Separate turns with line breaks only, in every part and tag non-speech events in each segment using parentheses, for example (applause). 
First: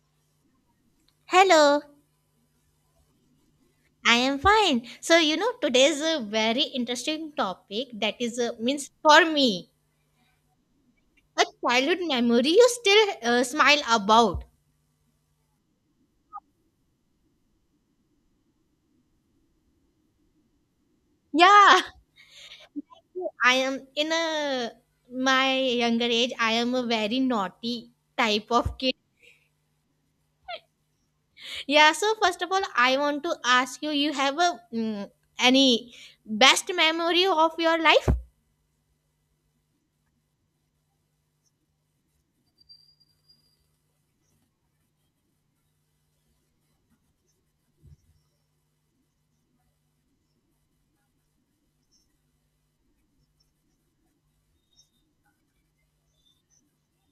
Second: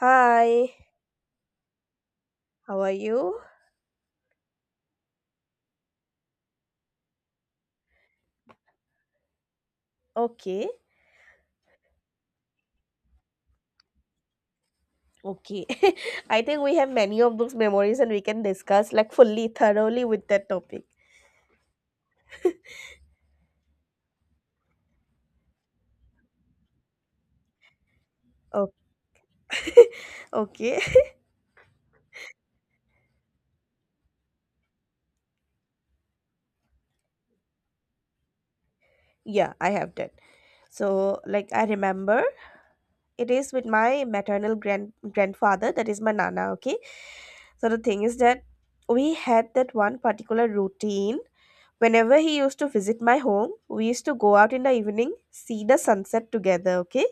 Hi,
Hello,
how are you?
I am fine. So, today's a very interesting topic that is, means for me,
Okay,
a childhood memory you still smile about.
okay. (laughs) I think we have many of those memories and we can discuss like fully, thoroughly with that topic.
Yeah, I am in a my younger age. I am a very naughty type of kid.
Okay, (laughs) okay. (laughs)
Yeah. So first of all, I want to ask you: you have a any best memory of your life?
Yeah, I have that. So, like, I remember it is with my maternal grandfather, that is my nana, okay? So, the thing is that we had that one particular routine. Whenever he used to visit my home, we used to go out in the evening, see the sunset together, okay?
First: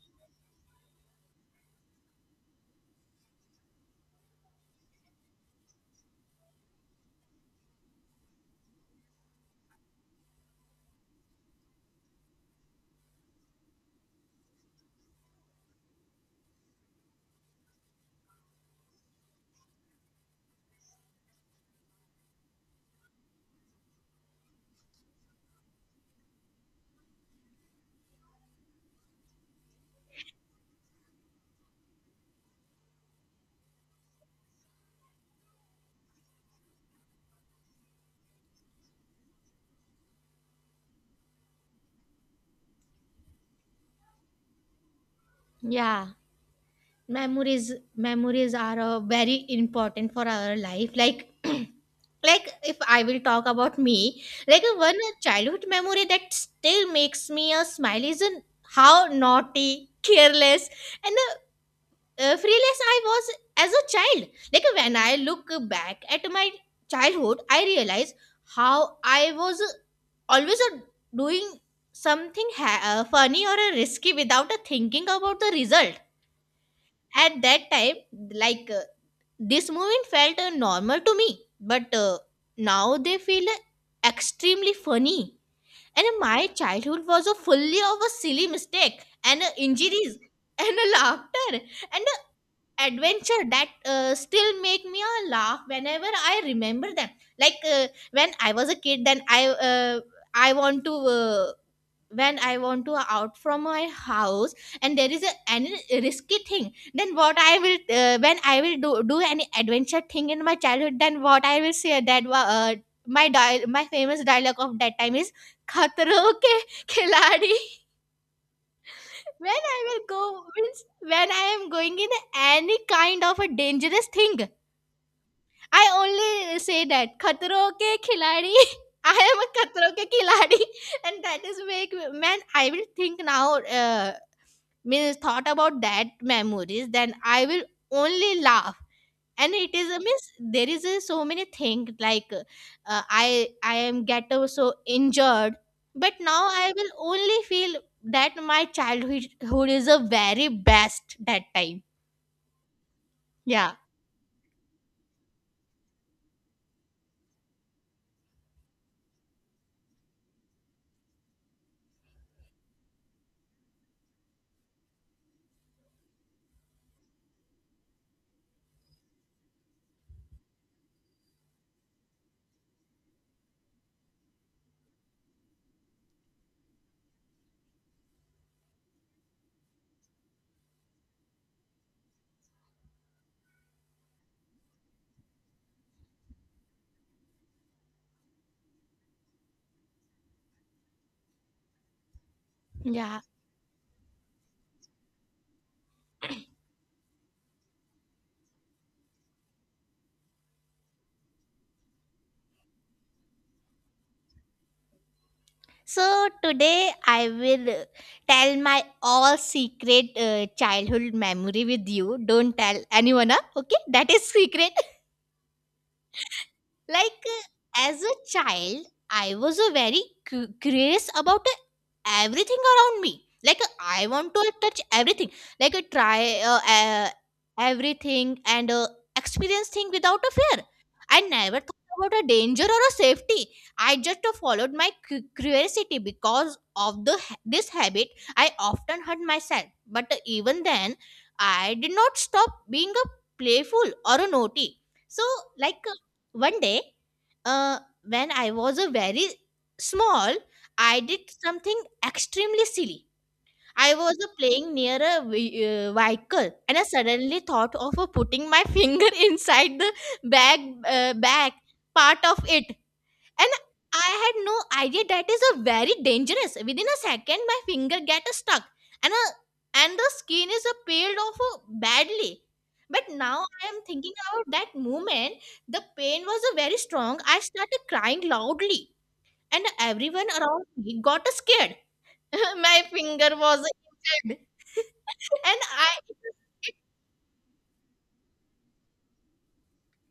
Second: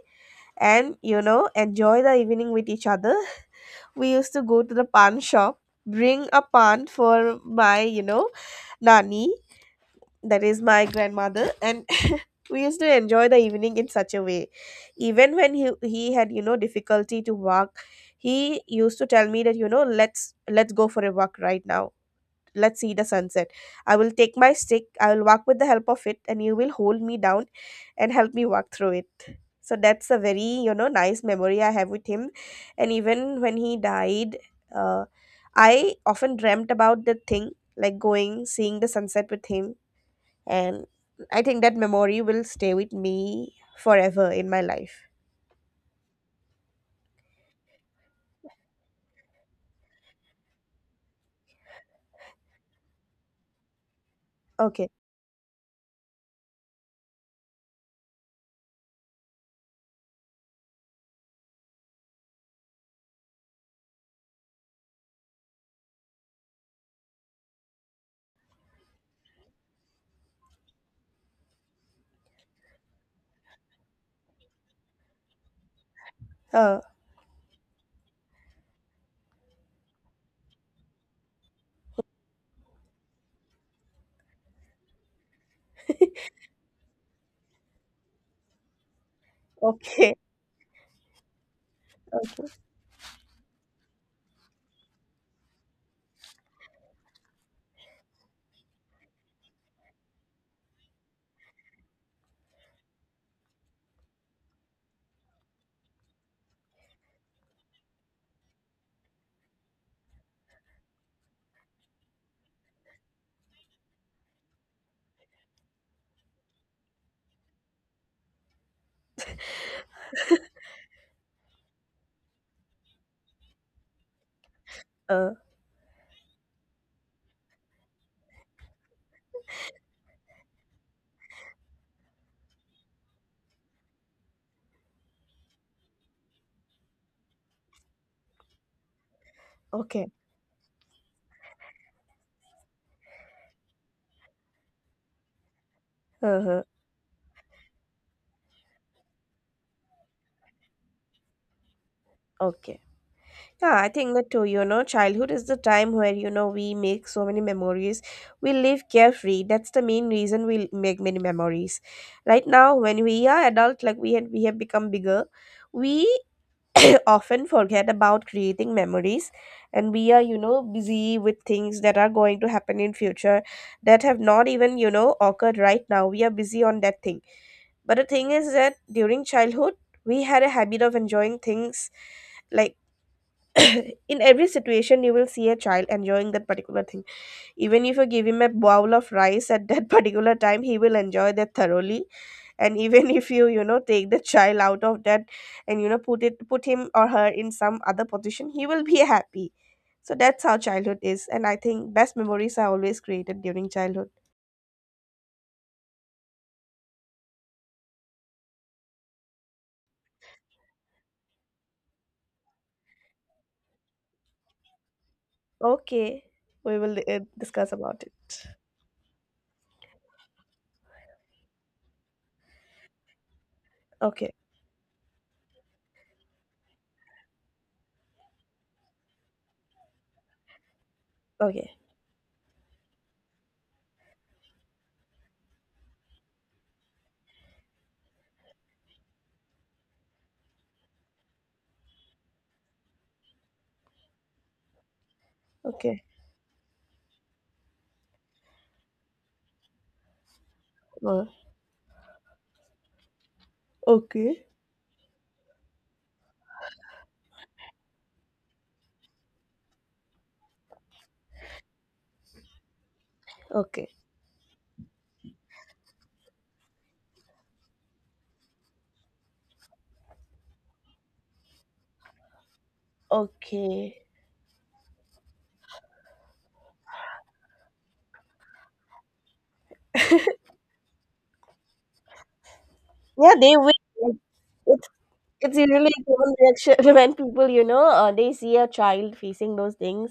And enjoy the evening with each other. We used to go to the pan shop, bring a pan for my nani, that is my grandmother, and (laughs) we used to enjoy the evening in such a way. Even when he had difficulty to walk, he used to tell me that let's go for a walk right now, let's see the sunset. I will take my stick, I will walk with the help of it, and you will hold me down and help me walk through it. So that's a very, nice memory I have with him. And even when he died, uh, I often dreamt about the thing, like going, seeing the sunset with him. And I think that memory will stay with me forever in my life.
Yeah. Memories are very important for our life, like (clears throat) like if I will talk about me, like
Okay.
one childhood memory that still makes me a smile is in how naughty, careless, and fearless I was as a child. Like when I look back at my childhood, I realize how I was always doing something funny or risky without thinking about the result
Uh,
at that time. Like this movement felt normal to me, but now they feel extremely funny. And
(laughs)
my childhood was a fully of a silly mistake and
okay.
injuries, and (laughs) laughter, and
Okay.
adventure that still make me laugh whenever I remember them. Like when I was a kid, then I want to when I want to out from my house, and there is a any risky thing, then what I will when I will do any adventure thing in my childhood, then what I will say that my famous dialogue of that time is "Khatro ke khiladi." (laughs) When I will go means when I am going in any kind of a dangerous thing,
Uh,
I only say that "Khatro ke khiladi." (laughs) I am a khatro ke khiladi, and that is make man I will think now. Means thought about that memories, then I will only laugh. And it is a
okay.
miss, there is a, so many things, like I am get so injured, but now
Uh-huh.
I will only feel that my childhood is a very best that time.
Okay.
Yeah.
Yeah, I think that too, you know, childhood is the time where, you know, we make so many memories. We live carefree. That's the main reason make many memories. Right now, when we are adult, like we have become bigger, we (coughs) (clears throat) often forget about creating memories, and we are, you know, busy with things that are going to happen in future that have not even, you know, occurred right now. We are busy on that thing. But the thing is that during childhood, we had a habit of enjoying things, like (coughs) in every situation you will see a child enjoying that particular thing. Even if you give him a bowl of rice at that (laughs) particular time, he will enjoy that thoroughly. And even (laughs)
Yeah.
if you you know take the child out of that and put him or her in some other position, he will be (laughs) happy. So that's how childhood is, and I think best memories are always created during childhood.
So today I will tell my all secret childhood memory with you. Don't tell anyone, huh? Okay, that is secret. (laughs)
Okay, we will
Like
discuss about
as a
it.
child, I was a very curious about everything around me. Like I
Okay,
want to touch everything. Like try everything and experience thing without a fear. I never
okay,
thought about a danger or a safety. I just followed my curiosity because of the this habit. I often hurt myself, but even then, I did not stop being a playful or a naughty. So, like,
okay.
one day, uh, when I was a very small, I did
Uh,
something extremely silly. I was
okay,
playing near a vehicle, and I suddenly thought of putting my (laughs) finger inside the bag back part of it. And
okay,
I had no idea that is a very dangerous. Within a second, my finger get stuck, and and the skin is a peeled off badly. But now I am
okay.
thinking about that moment. The pain was very strong. I started crying loudly, and everyone around me got scared. (laughs) My finger
Yeah, they
was
will.
injured, (laughs)
It's really
and
a
I
really common reaction (laughs) when people, they see a child facing those things,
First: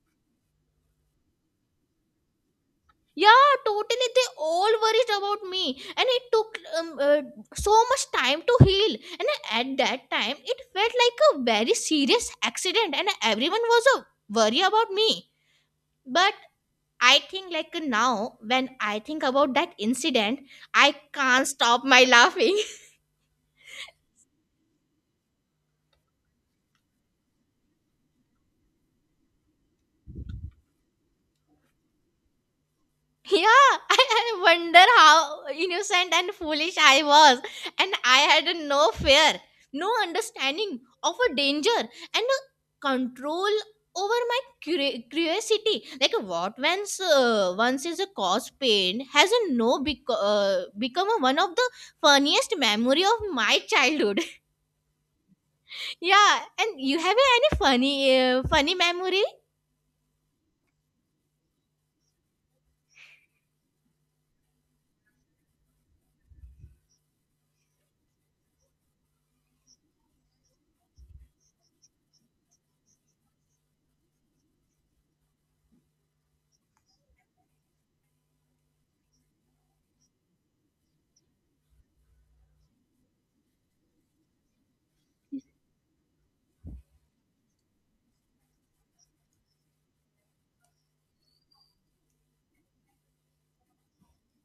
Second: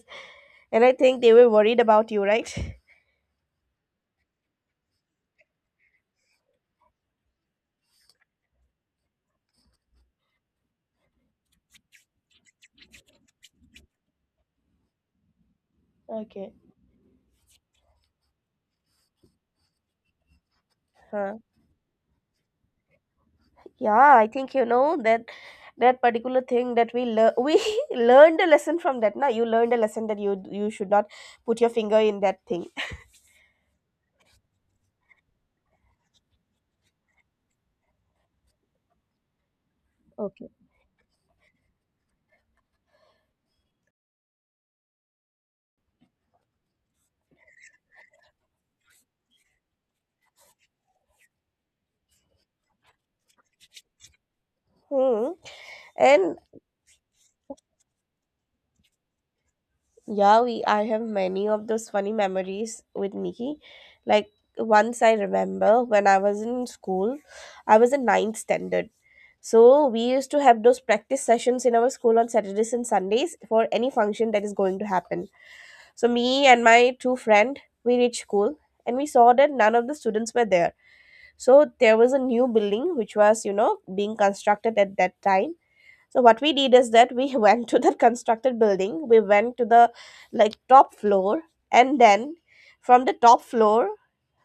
and I think they were worried about you, right? (laughs)
Yeah, totally. They all worried about me, and it took so much time to heal. And at that time, it felt like a very serious accident, and everyone was a worry about me. But
Okay.
I think, like now, when I think about that incident, I
Huh.
can't stop my laughing.
Yeah, I think you know that particular thing that we lear (laughs) we learned a lesson from that. Now you learned a lesson that you should not put your finger in that thing.
Yeah, (laughs) I wonder how innocent and foolish I was. And I had no fear, no
(laughs) Okay.
understanding of a danger, and a control over my curiosity. Like, what once, once is a cause pain has a no become a one of the funniest memory of my childhood.
Hmm.
(laughs)
And
Yeah, and you have any funny, funny memory?
yeah, we I have many of those funny memories with Nikki. Like, once I remember when I was in school, I was in ninth standard. So we used to have those practice sessions in our school on Saturdays and Sundays for any function that is going to happen. So me and my two friend, we reached school and we saw that none of the students were there. So there was a new building which was, you know, being constructed at that time. So what we did is that we (laughs) went to that constructed building. We went to the like top floor, and then from the top floor,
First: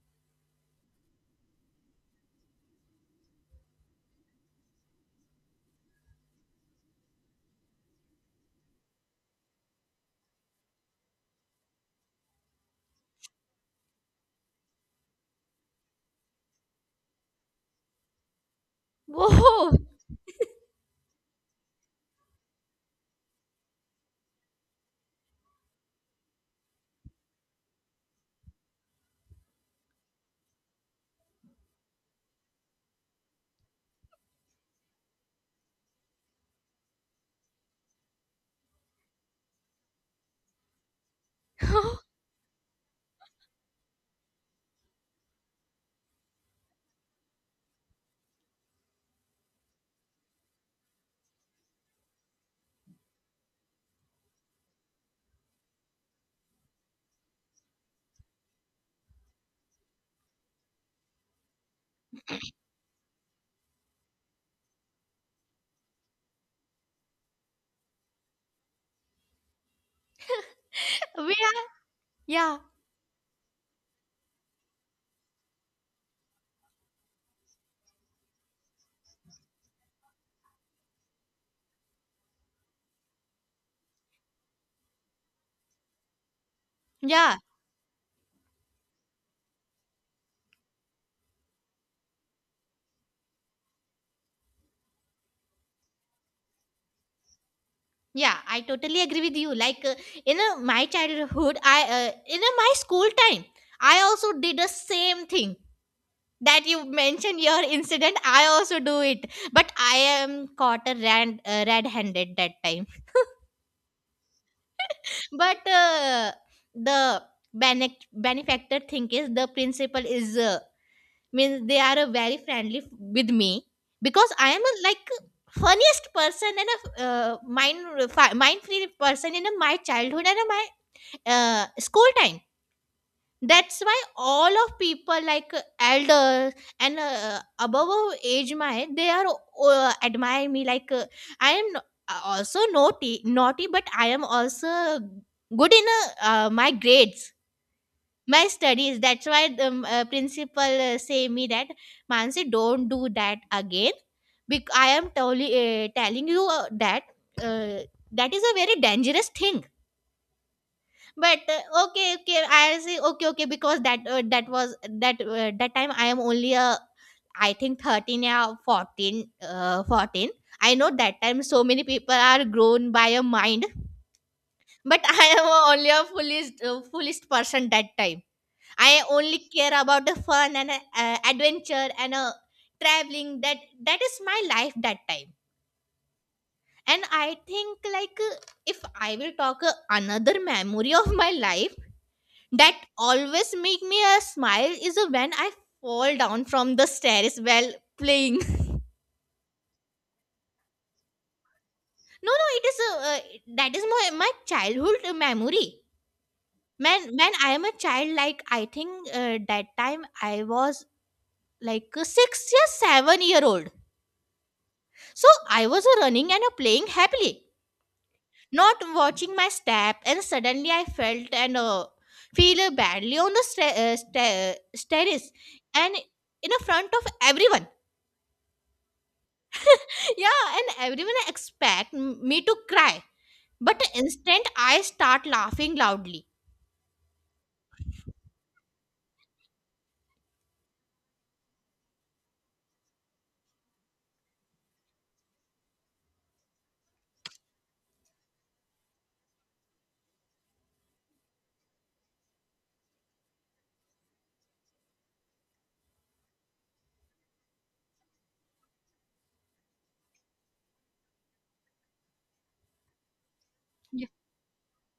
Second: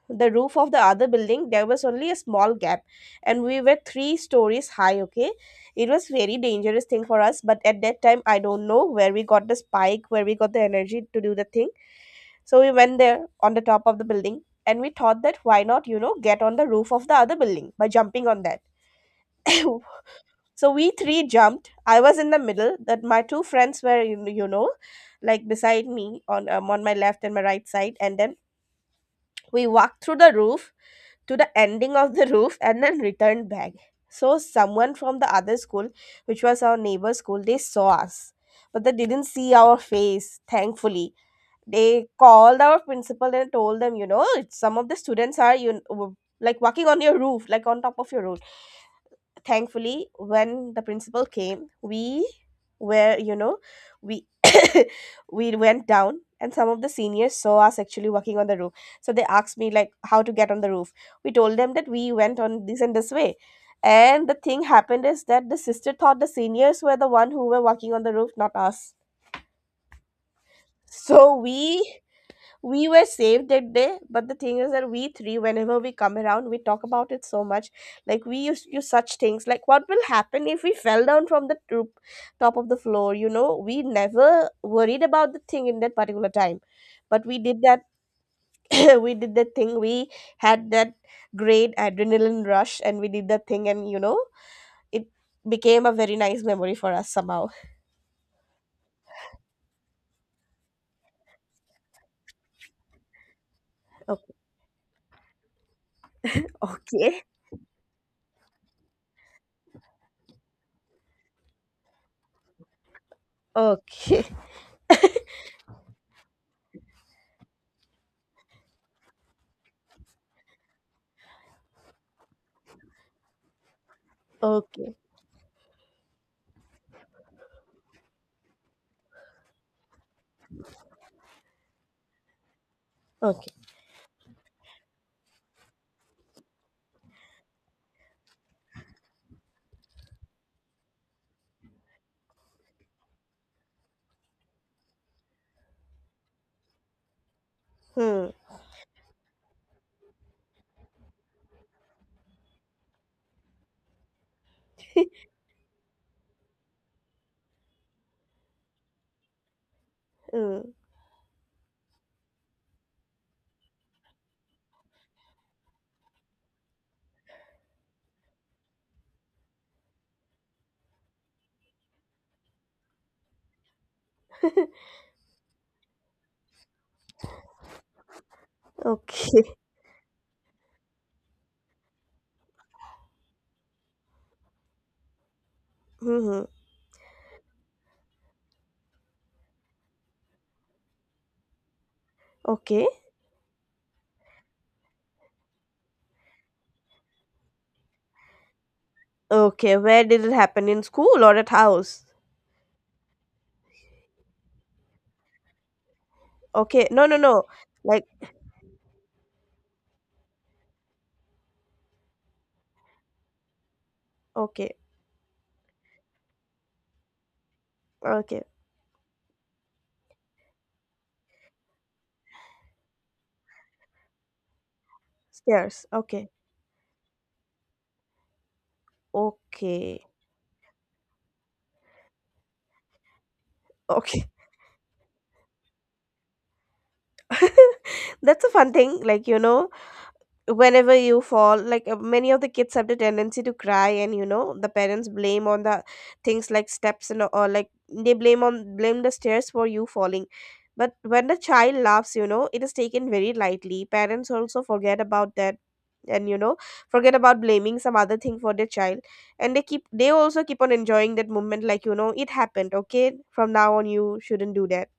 the roof of the other building, there was only a small gap, and we were three stories high, okay? It was very dangerous thing for us, but at that time I don't know where we got the spike, where we got the energy to do the thing. So we went there on the top of the building, and we thought that, why not get on the roof of the other building by jumping on that?
Whoa,
(laughs) (coughs) So we three jumped. I was in the middle, that my two friends were like beside me on my left and my right side, and then we walked through the roof to the ending of the roof, and then returned back. So someone from the other school, which was our neighbor school, they saw us. But they didn't see our face, thankfully. They
(laughs)
called our principal and told them, you know, some of the students are, you know, like walking on your roof, like on top of your roof. Thankfully, when the principal came, we were, we (coughs) we went down, and some of the seniors saw us actually working on the roof. So they asked me like how to get on the roof. We told them that we went on this and this way. And the thing happened is that the sister thought the seniors were the one who were working on the roof, not us.
we
So
are, yeah,
we were saved that day. But the thing is that we three, whenever we come around, we talk about it so much, like we used to do such things like what will happen if we fell down from the top of the floor. You know, we never worried about the thing in that particular time. But
yeah.
we did that. (coughs) (clears throat) We did that thing. We had that great adrenaline rush, and we did that thing, and you know, it became a very nice memory for us somehow.
Yeah, I totally agree with you. Like in my childhood, I in my school time, I also did the same thing that you
Okay,
mentioned your incident. I also do it, but I am caught a red-handed that time.
okay, okay,
But the benefactor thing is the principal is, means they are very friendly with me, because I am a,
okay,
like, funniest person and a mind free person in a, my childhood and a, my school time.
okay.
That's why all of people, like elders and above our age, my they are admire me, like I am no, also naughty naughty, but I am also good in my grades,
Hmm.
my studies. That's why the principal say me that, "Mansi, don't do that again, because I am totally telling you that, uh, that is a very dangerous thing."
(laughs) Hmm.
But okay okay I say, okay okay, because that that was that that time I am only I think 13 or 14, 14. I know that time so many people are grown by a mind, but (laughs) I am only a foolish foolish person that time. I only
Okay.
care about the fun and adventure and traveling. That that is my life that time.
(laughs) Hmm.
And I think, like if I will talk another memory of my life that
Okay.
always make me a smile is when I fall down from the stairs while playing. (laughs)
Okay. Where did it happen? In school or at house?
No, no, it is that is my, my childhood memory,
Okay.
man.
No, no,
When
no.
I am a
Like,
child, like I think that time I was like 6 years 7-year old.
okay.
So I was running and playing happily,
Okay.
not watching my step, and suddenly I felt and feel badly on the stairs,
Stairs.
and
Okay.
in the front of everyone.
Okay.
(laughs) Yeah, and everyone expect me to cry, but the
Okay.
instant I start laughing loudly.
(laughs) That's a fun thing. Like, you know, whenever you fall, like many of the kids have the tendency to cry, and you know, the parents blame on the things like steps, and or like they blame the stairs for you falling. But when the child laughs, you know, it is taken very lightly. Parents also forget about that, and you know, forget about blaming some other thing for their child. And they also keep on enjoying that moment, like you know, it happened, okay, from now on
Yeah.
you shouldn't do that.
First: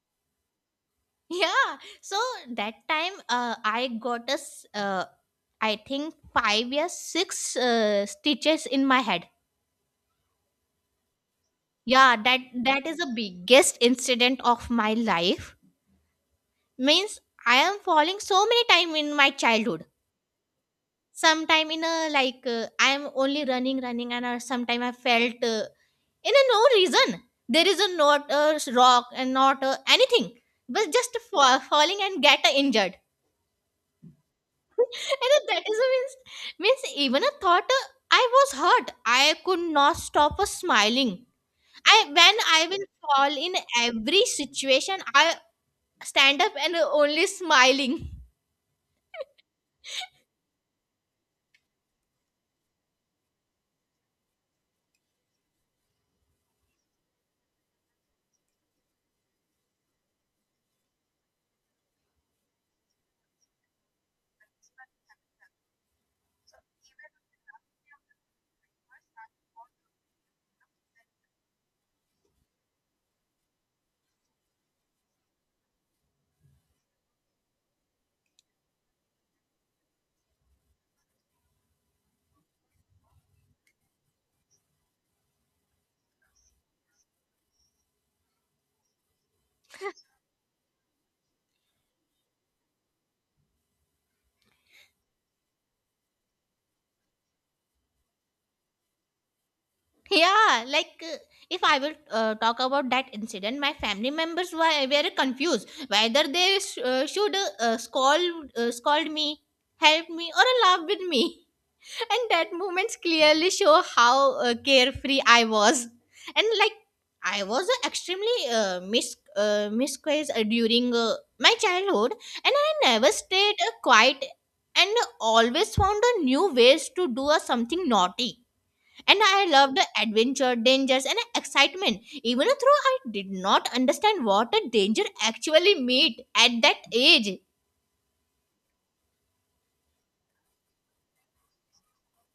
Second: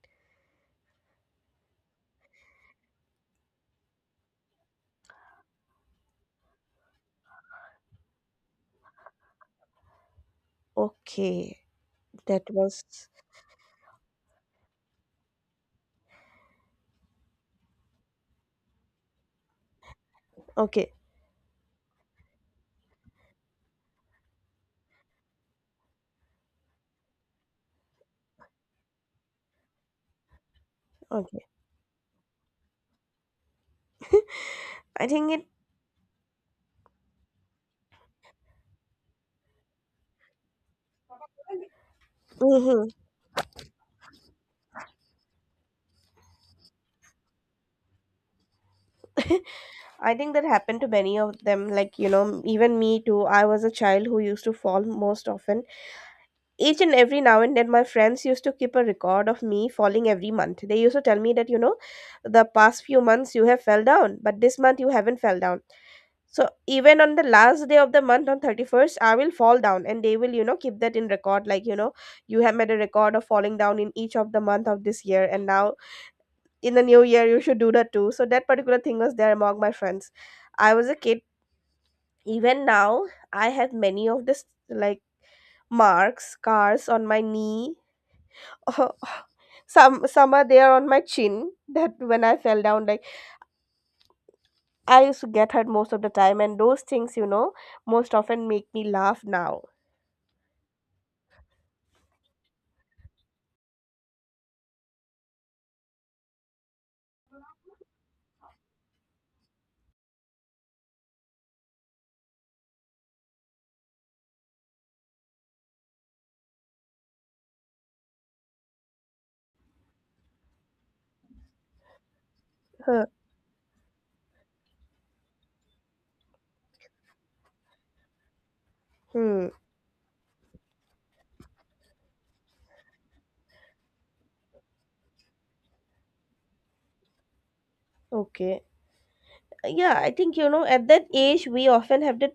(laughs) Yeah. So that time I got a I think 5 or 6 stitches in my head.
Okay,
Yeah, that
that was
that is the biggest incident of my life. Means I am falling so many time in my childhood.
okay,
Sometime in a, like I am only running running, and sometime I felt, in a no reason, there is a not a rock and not a anything, but just
okay.
falling and get injured. (laughs)
I think
And
it.
that is a means, means even a thought, I was hurt, I could not stop smiling. I when I will
Mhm.
fall in every situation, I stand up and only smiling.
(laughs) I
(laughs)
think that happened to many of them. Like, you know, even me too. I was a child who used to fall most often. Each and every now and then, my friends used to keep a record of me falling every month. They used to tell me that, you know, the past few months you have fell down, but this month you haven't fell down. So even on the last day of the month on 31st, I will fall down, and they will, you know, keep that in record. Like, you know, you have made a record of falling down in each of the month of this year. And now in the new year you should do that too. So that particular thing was there among my friends. I was a kid. Even now I have many of this, like, marks, scars on my knee. (laughs) Some are there on my chin, that when I fell down, like, I used to get hurt most of the time, and those things, you know, most often make me laugh now.
Yeah, like if I will talk about that incident, my family members were confused whether they should scold me, help me, or laugh with me. (laughs) And that moments clearly show how carefree I was, and like I was extremely misquoted during my childhood, and I
Huh.
never stayed quiet and always found a new ways to do something naughty. And I
Hmm.
loved the adventure, dangers, and excitement, even though I did not understand what a danger actually meant at that age.
Okay. Yeah, I think, you know, at that age we often have that,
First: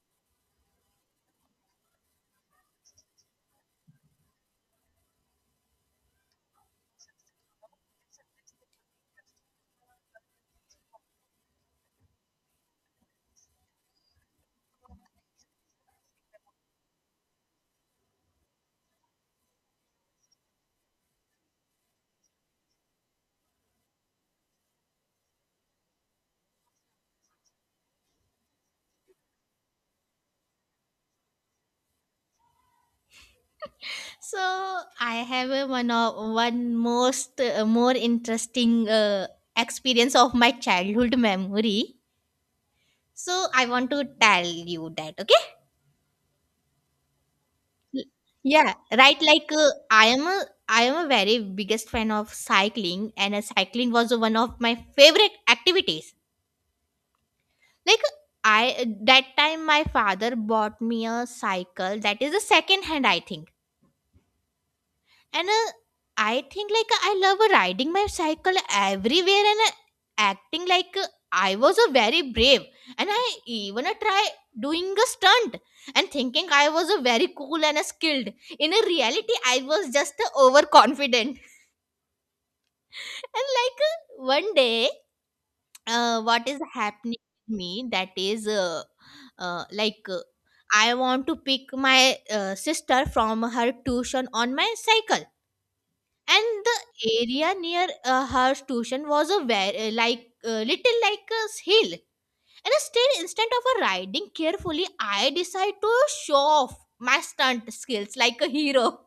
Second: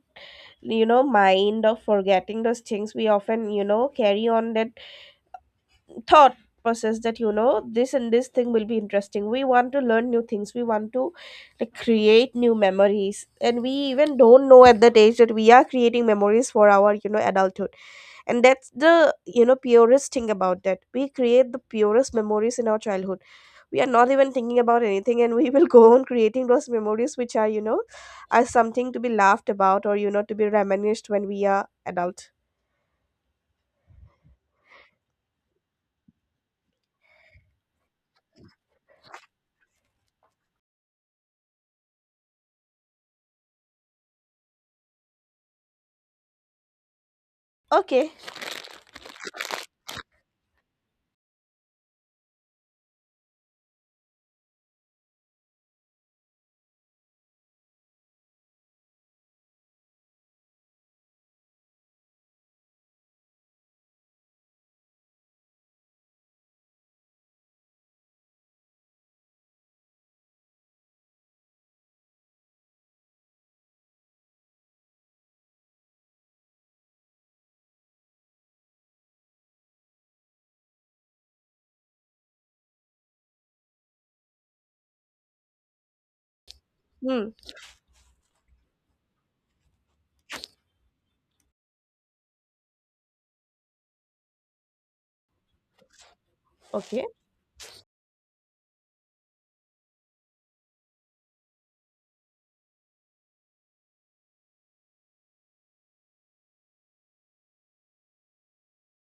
you know, mind of forgetting those things. We often, you know, carry on that thought process that, you know, this and this thing will be interesting. We want to learn new things. We want to like create new memories, and we even don't know at that age that we are creating memories for our, you know, adulthood. And that's the, you know, purest thing about that. We create the purest memories in our childhood. We are not even thinking about anything, and we will (laughs) go on creating those memories which are, you know, are something to be laughed about or, you know, to be reminisced when we are adult.
So I have a one of one most more interesting experience of my childhood memory. So I want to tell you that. Okay. L-
Okay.
Yeah. Right. Like I am a very biggest fan of cycling, and cycling was one of my favorite activities, like I that time my father bought me a cycle that is a second hand, I think. And I think, like, I love riding my cycle everywhere and acting like I was a very brave, and I even try doing a stunt and thinking I was a very cool and skilled. In a reality, I was just overconfident. And like one day, what is happening
Hmm.
to me, that is like I want to pick my sister from her tuition on my cycle, and the
Okay,
area near her tuition was a very, like little like a hill. And still, instead of riding carefully, I decide to show off my stunt skills like a hero.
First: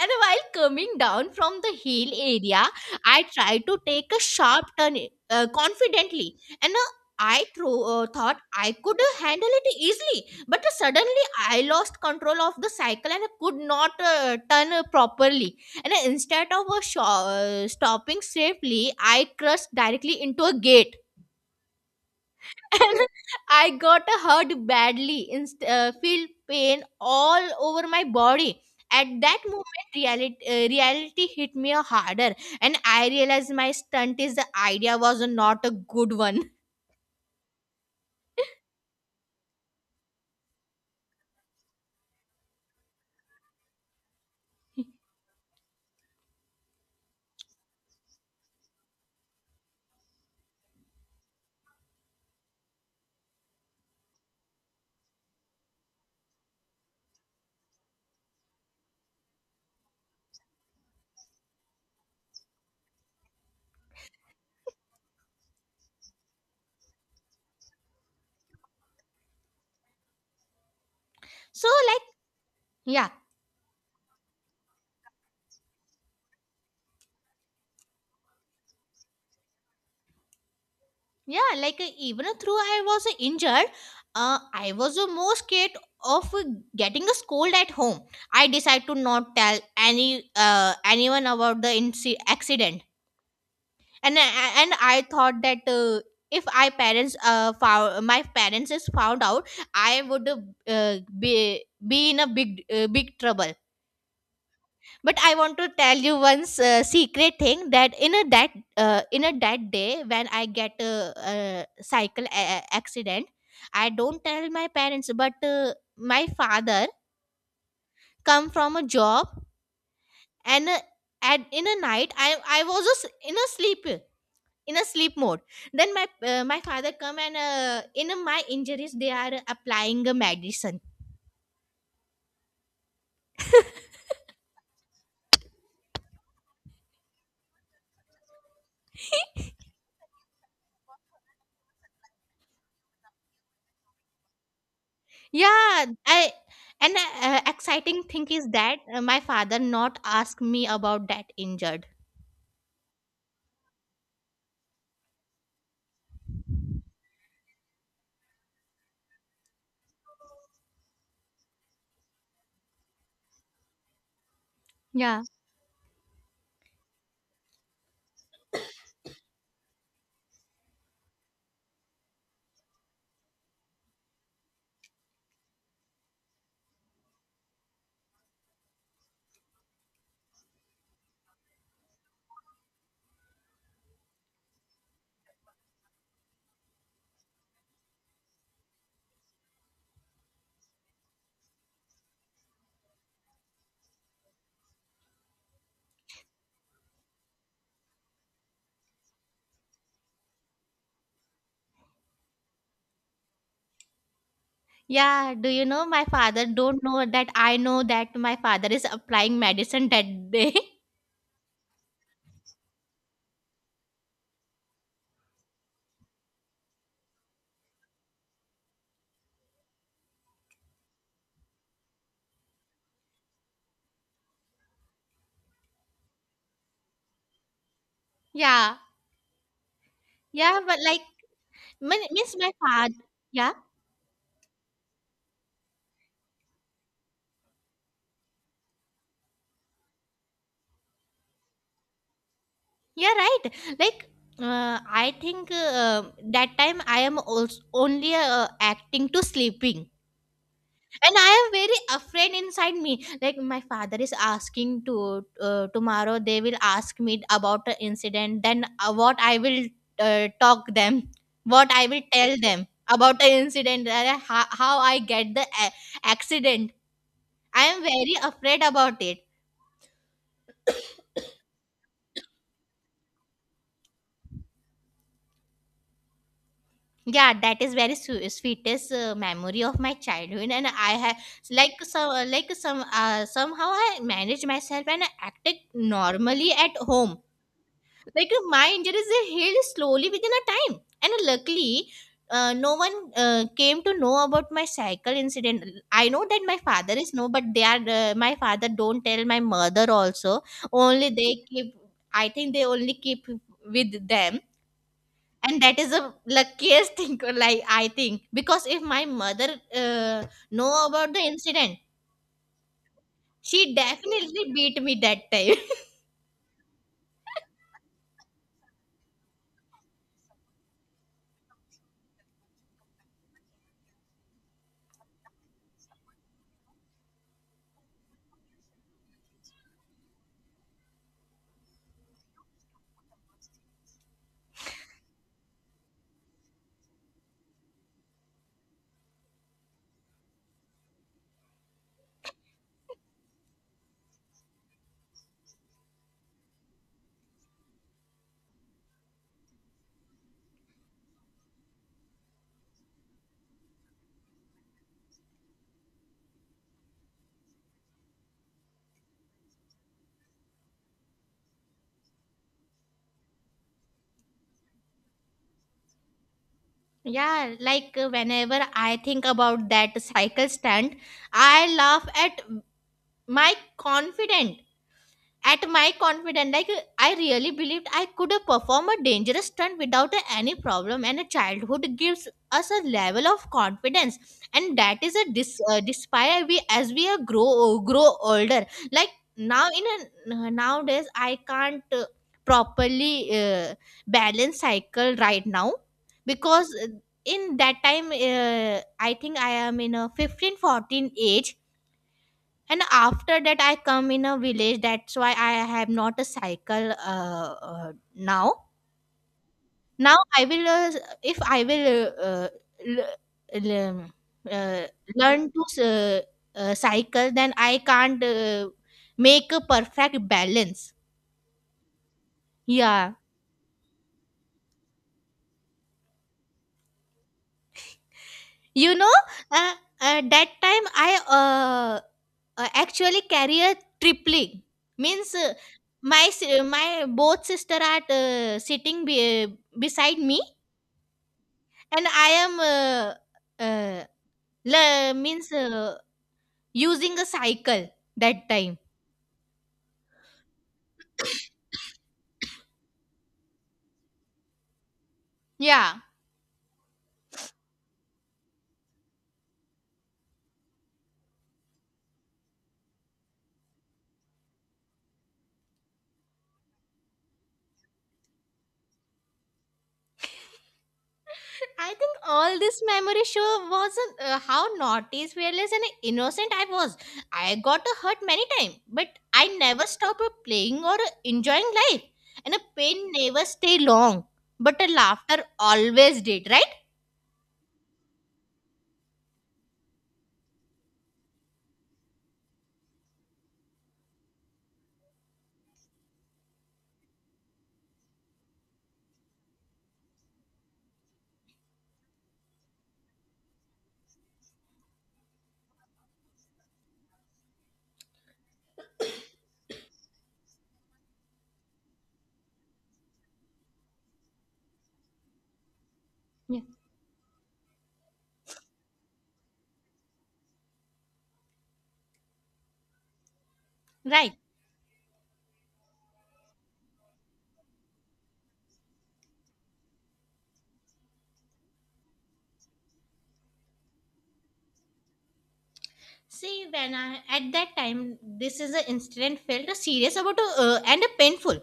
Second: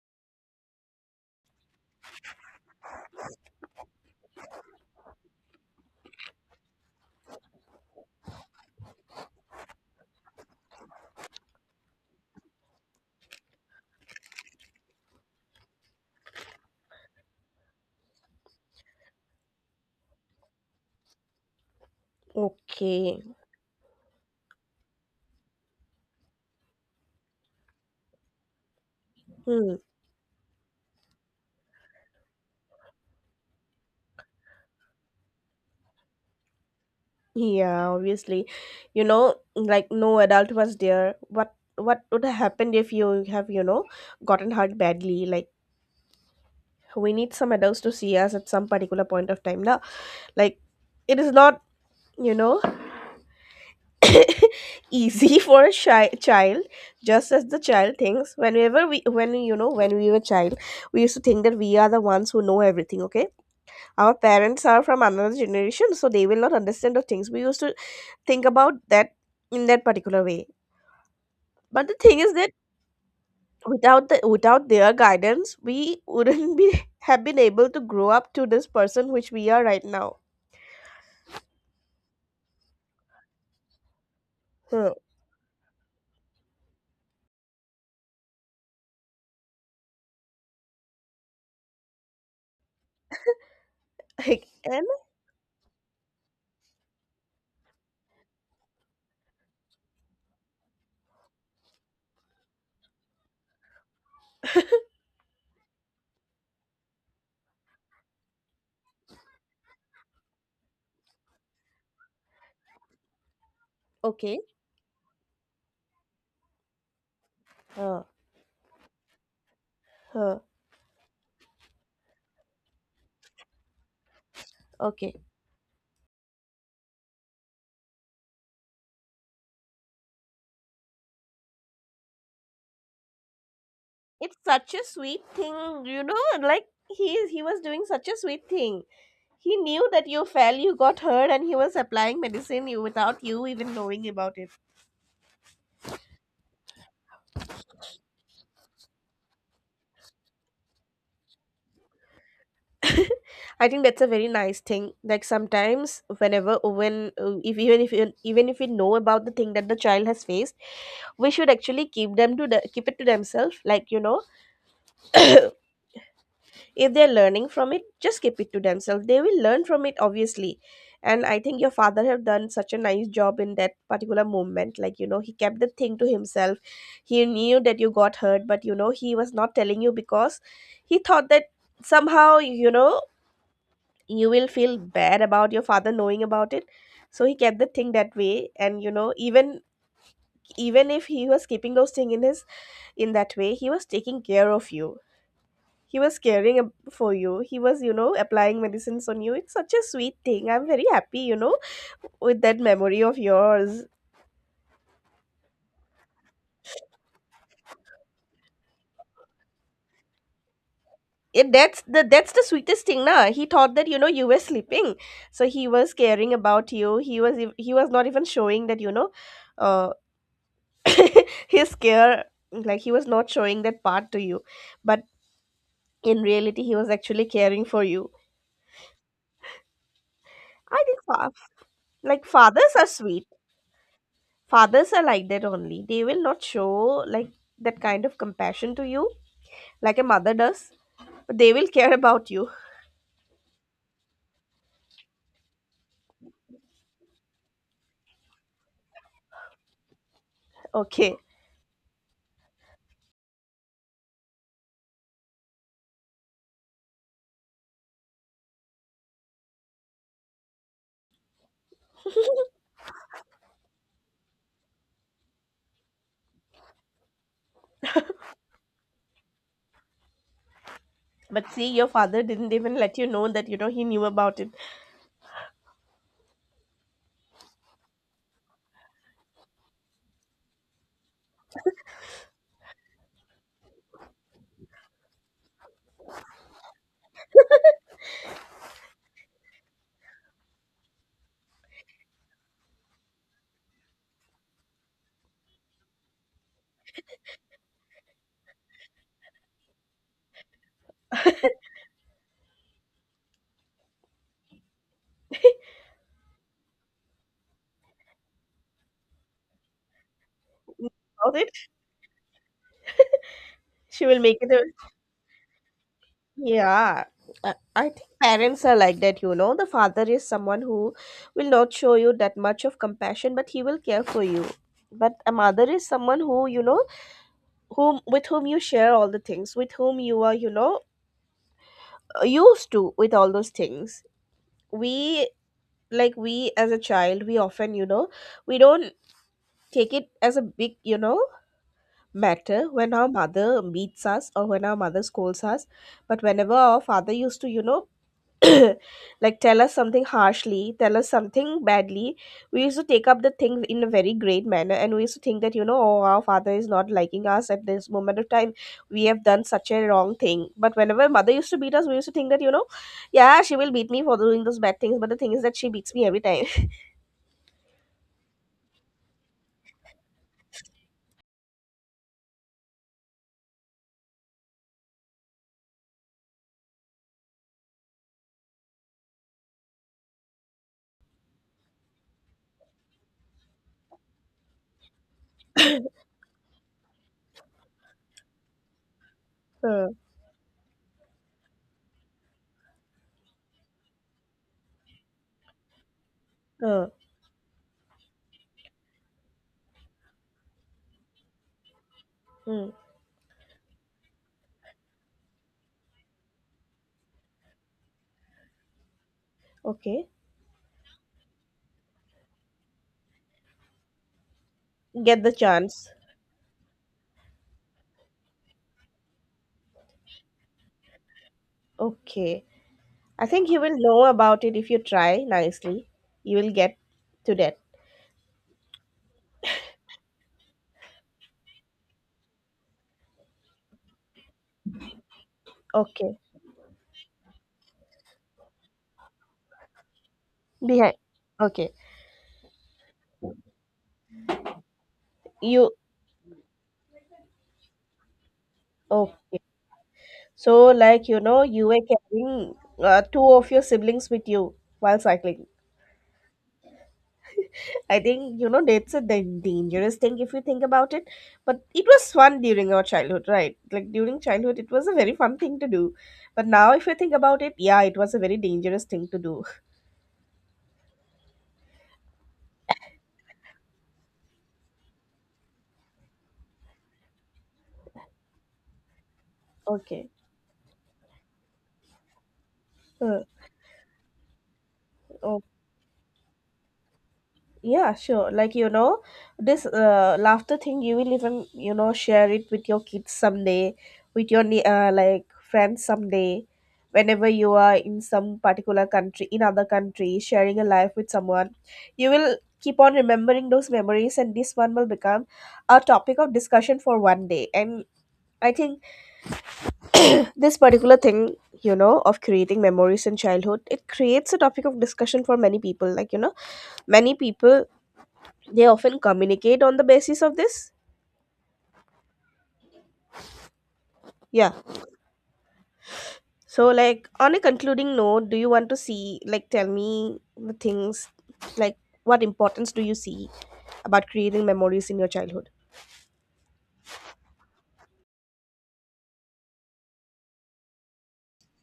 And while coming down from the hill area, I tried to take a sharp turn confidently, and I thought I could handle it easily. But suddenly, I lost control of the cycle and could not turn properly. And instead of stopping safely, I crashed directly into a gate, and
okay.
(laughs) I got hurt badly, feel pain all over my body. At that
Hmm.
moment, reality hit me harder, and I realized my stunt is the idea was not a good one. (laughs)
Yeah, obviously, you know, like no adult was there. What would have happened if you have, you know, gotten hurt badly? Like, we need some adults to see us at some particular point of time now. Like, it is not, you know, (laughs) easy for a shy child, just as the child thinks. Whenever we, when we were child, we used to think that we are the ones who know everything, okay? Our parents are from another generation, so they will not understand the things. We used to think about that in that particular way.
So,
But the thing is that
yeah,
without their guidance, we wouldn't be (laughs) have been able to grow up to this person which we are right now.
yeah, like, even though I was injured, I
Huh.
was
(laughs)
more scared of getting a scold at home. I decided to not tell anyone about the accident
Like,
and
and
I thought that if I parents found my parents is found out, I would be in a big trouble. But I want to tell you one secret thing that in a that day when I get a cycle accident, I don't
okay,
tell my parents, but my father
huh,
come from a job
huh,
and. And in a night I was just in a
okay.
sleep mode. Then my father come and in my injuries they are applying a medicine. (laughs)
It's such a sweet thing, you know. And Like he was doing such a sweet thing. He knew that you fell, you got hurt, and he was applying medicine you without you even knowing about it.
yeah. I and exciting thing is that my father not ask me about that injured.
I think that's a very nice thing. Like sometimes, whenever when if even if you- even if we know about the thing that the child has faced, we should actually keep it to themselves. Like you know, (coughs)
Yeah.
if they're learning from it, just keep it to themselves. They will learn from it, obviously. And I think your father have done such a nice job in that particular moment. Like you know, he kept the thing to himself. He knew that you got hurt, but you know, he was not telling you because he thought that somehow you know you will feel bad about your father knowing about it. So he kept the thing that way, and you know, even if he was keeping those things in his, in that way he was taking care of you. He was for you, he was you know applying medicines on you. It's such a sweet thing, I'm very happy you know, with that memory of yours.
Yeah, do you know my father don't know that I know that my father is applying medicine that day.
It, that's the sweetest thing na. He thought that you know you were sleeping, so he was caring about you. He was not even showing that you know uh, (laughs) his care. Like he was not showing that part to you, but in reality he was actually caring for you.
(laughs) yeah. Yeah, but
i think
like
fa- like
miss my
fathers are
father.
sweet.
Yeah,
Fathers are like that only. They will not show, like, that kind of compassion to you like a mother does, but they will care about you.
yeah, right. Like I think that time I am also only acting to sleeping,
(laughs)
and
Okay,
I am very afraid inside me. Like my father is asking to tomorrow they will ask me about the incident. Then what I will talk them, what I will tell them about the incident, how I get the accident. I am very afraid about it.
but see, your father didn't even let you know that you know he knew about it.
Yeah, that is very sweetest memory of my childhood, and I have somehow I managed myself and I acted normally at home. Like my injuries they healed slowly within a time, and luckily no one came to know about my cycle incident. I know that my father is no, but they are my father don't tell my mother also. Only they keep,
(laughs)
I think they only keep with them, and that is the luckiest thing. (laughs) like I think because if my mother uh, know
Knew
about the
about it.
incident,
(laughs)
she
She will make it
definitely
a.
beat me that time.
Yeah, I think parents are like that, you know. The father is someone who will not show you that much of compassion, but he will care for you. But a mother is someone who, you know, whom with whom you share all the things, with whom you are, you know, used to with all those things. We, like we as a child, we often, you know, we don't take it as a big, you know, matter when our mother beats us or when our mother scolds us. But whenever our father used to, you know, (coughs) (clears throat) like tell us something harshly, tell us something badly, we used to take up the thing in a very great manner, and we used to think that, you know, oh, our father is not liking us at this moment of time. We have done such a wrong thing. But whenever mother used to beat us, we used to think that, you know, yeah, she will beat me for doing those bad things. But the thing is that she beats me every time.
(laughs) yeah, like whenever I think about that cycle stunt, I laugh at my confidence. At my confident, like I really believed I could perform a dangerous stunt without any problem. And a childhood gives us a level of confidence, and that is a dis despite we as we grow older. Like
(laughs) uh,
nowadays, I can't properly balance cycle right now, because
uh,
in that time, I think I am in a 15 14 age.
hmm.
And after that I come in a village, that's why I have not a cycle now.
Okay.
Now I will, if I will uh, uh, l- l- um, uh,
Get the
learn to
chance.
uh, cycle, then I can't make a perfect balance.
Okay.
Yeah.
I think you will know about it if you try nicely. You will get to that.
You know, uh, that time I uh, actually carry a tripling, means
Okay.
my both sister are sitting beside me.
Behind. Okay.
And I am means
You.
using a cycle that time.
Okay. So, like, you know, you were carrying two of your siblings with you while cycling.
Yeah.
I think, you know, that's a dangerous thing if you think about it. But it was fun during our childhood, right? Like, during childhood, it was a very fun thing to do. But now, if you think about it, yeah, it was a very dangerous thing to do. (laughs)
(laughs) I think all this memory show was how naughty, fearless, and innocent I was. I got hurt many times, but I never
Okay.
stopped playing or enjoying life. And a pain
Uh,
never stay long, but a laughter always did, right?
yeah, sure, like you know, this laughter thing you will even you know share it with your kids someday, with your like friends someday, whenever you are in some particular country in other country sharing a life with someone, you will keep on remembering those memories, and this one will become a topic of discussion for one day. And I think this particular thing, you know, of creating memories in childhood, it creates a topic of discussion for many people, like you know,
Yeah.
many people, they often communicate on the basis of this.
Right.
Yeah, so like, on a concluding note, do you want to see, like tell me the things, like what importance do you see about creating memories in your childhood.
See, when I at that time, this is an incident felt serious about and painful.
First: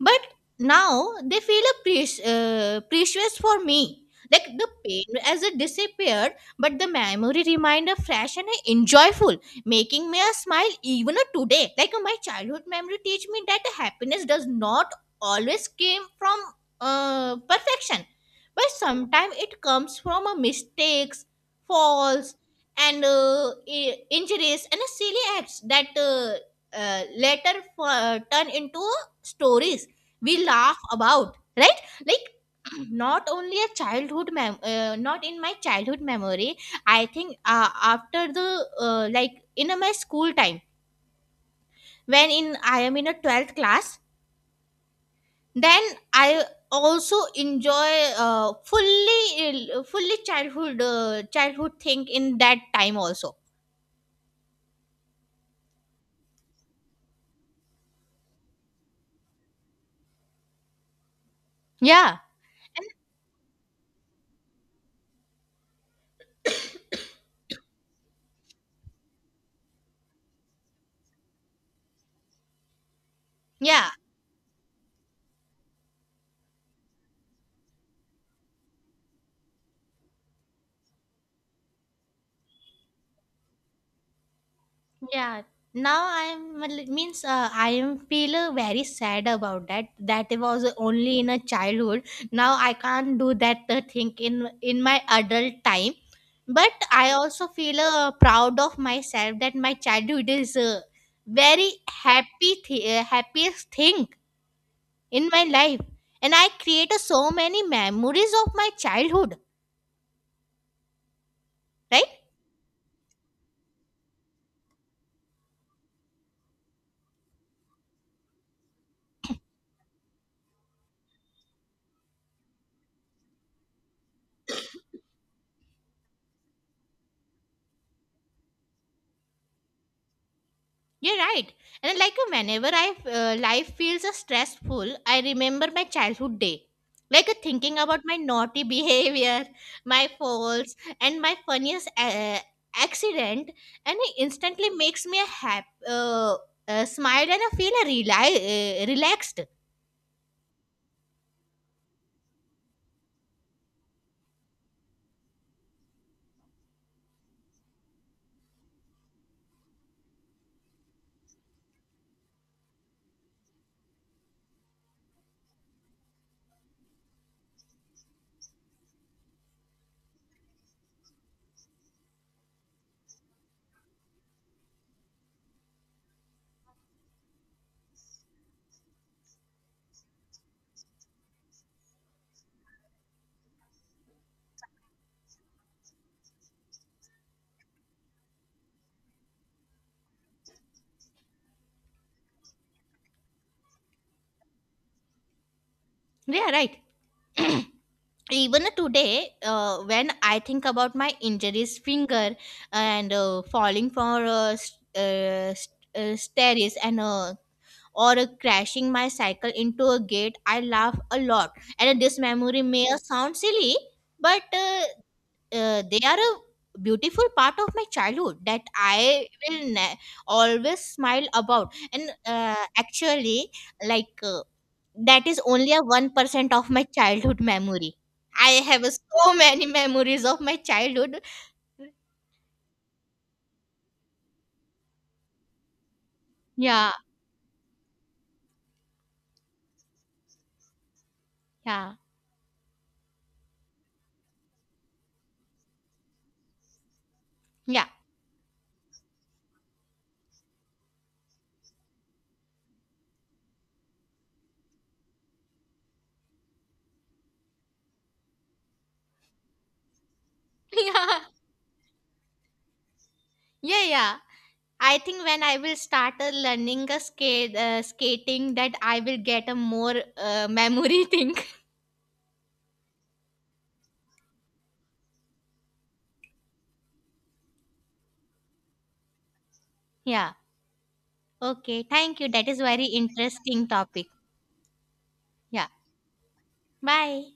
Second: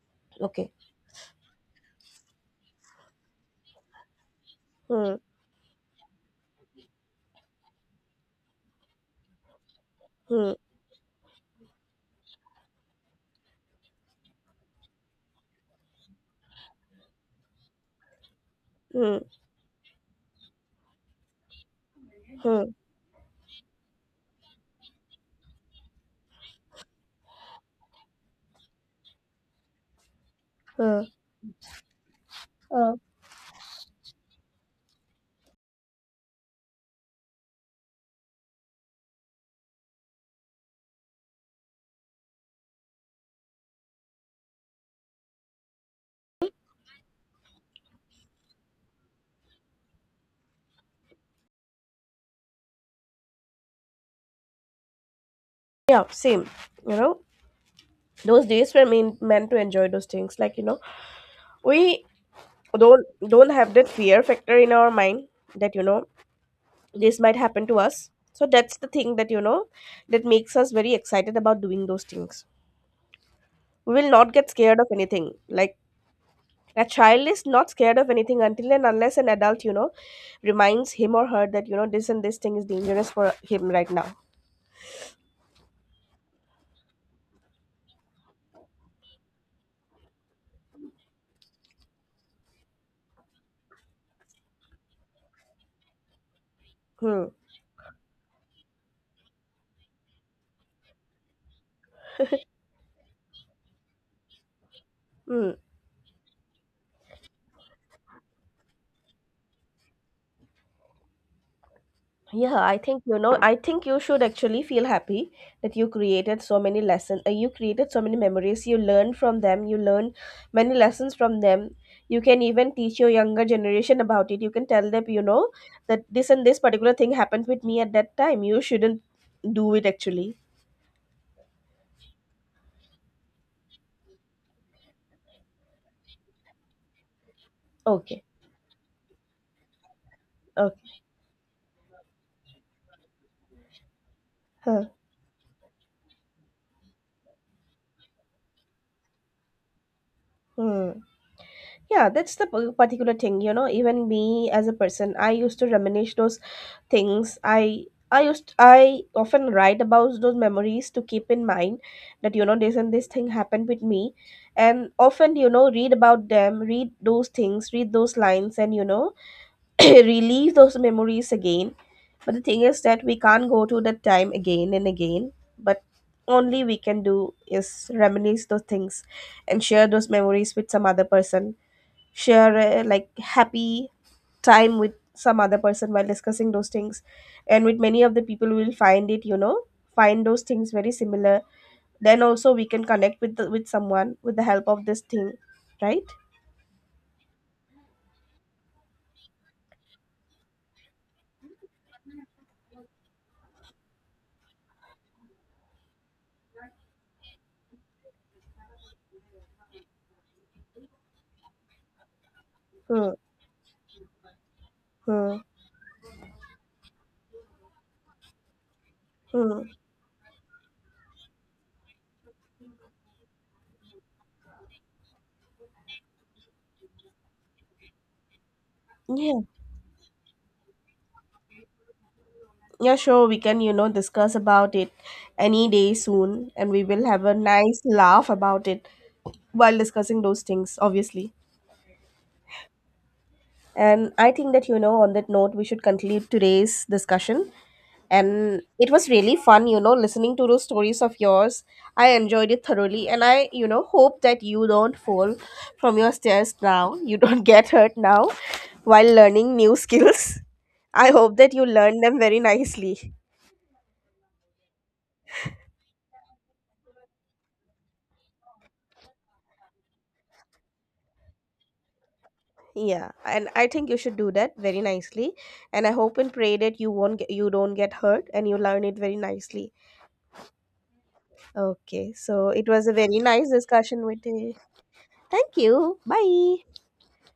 But
Okay.
now they feel a precious for me. Like the pain
Hmm.
as it disappeared, but the memory reminder fresh and enjoyable, making me a
Hmm.
smile even today. Like my childhood memory teach me that happiness does not always came from perfection, but
Hmm.
sometimes it comes from a mistakes, falls,
Hmm.
and injuries, and silly acts that later turn into stories we laugh
Hmm.
about, right? Like (clears throat)
uh,
not only a not in my childhood memory, I think after the like in a, my school time, when in I am in a 12th class, then I also enjoy fully childhood thing in that time also.
yeah, same, you know, those days were meant to enjoy those things, like you know, we
Yeah.
don't don't have that fear factor in our mind, that you know, this might happen to us. So that's the thing that you know, that makes us very excited about doing those things.
Yeah.
We will not get scared of anything. Like, a child is not scared of anything until and unless an adult, you know, reminds him or her that you know, this and this thing is dangerous for him right now.
Yeah, now I'm well, means I am feel very sad about that. That was only in a childhood. Now I can't do that thing in my adult time. But I
Hmm.
also feel proud of myself that my childhood is very happiest thing in my
Hmm.
life, and I create so many memories of my childhood. Right?
Yeah, I think, you know, I think you should actually feel happy that you created so many lessons. You created so many memories. You learn from them. You learn many lessons from them. You can even teach your younger generation about it. You can tell them, you know, that this and this particular thing happened with me at that time. You shouldn't do it actually.
You're right. And like whenever I life feels stressful, I remember my childhood day. Like thinking about my
Okay.
naughty (laughs) behavior, my falls,
Okay.
and my funniest accident, and it instantly
Huh.
makes me a smile, and I feel relaxed.
Hmm. Yeah, that's the particular thing. You know, even me as a person, I used to reminisce those things. I i used I often write about those memories to keep in mind that you know, this and this thing happened with me, and often you know read about them, read those things, read those lines, and you know (coughs) (clears throat) relive those memories again. But the thing is that we can't go to that time again and again, but only we can do is reminisce those things and share those memories with some other person, share a, like happy time with some other person while discussing those things. And with many of the people we will find it, you know, find those things very similar. Then also we can connect with the, with someone with the help of this thing, right.
Yeah, right. (clears throat) Even today, when I think about my injuries, finger and falling for stairs, and or crashing my cycle into a gate, I laugh a lot. And this memory may
Hmm.
sound silly, but
Hmm.
they are a beautiful part of my childhood that I
Hmm.
will ne- always smile about. And actually, like that is only a 1% of my childhood memory. I have so
Yeah,
many memories of my childhood.
yeah, sure, we can you know discuss about it any day soon, and we
Yeah,
will have a nice laugh about it while discussing those things obviously.
yeah,
And I think that, you know, on that note, we should conclude today's discussion.
yeah,
And it was really fun, you know, listening to those stories of yours. I enjoyed it thoroughly. And I, you know, hope that you don't fall from your stairs now. You don't (laughs) get hurt now while learning new skills.
(laughs)
I
yeah,
hope that you learn them very nicely.
yeah, yeah. I think when I will start learning a skate skating that I will get a more memory (laughs) thing.
Yeah, and I think you should do that very nicely. And I hope and pray that you don't get hurt and you learn it very nicely.
Yeah. Okay.
Okay,
Thank you. That
so
is
it
very
was a very nice
interesting
discussion
topic.
with you. Thank
Yeah.
you. Bye.
Bye.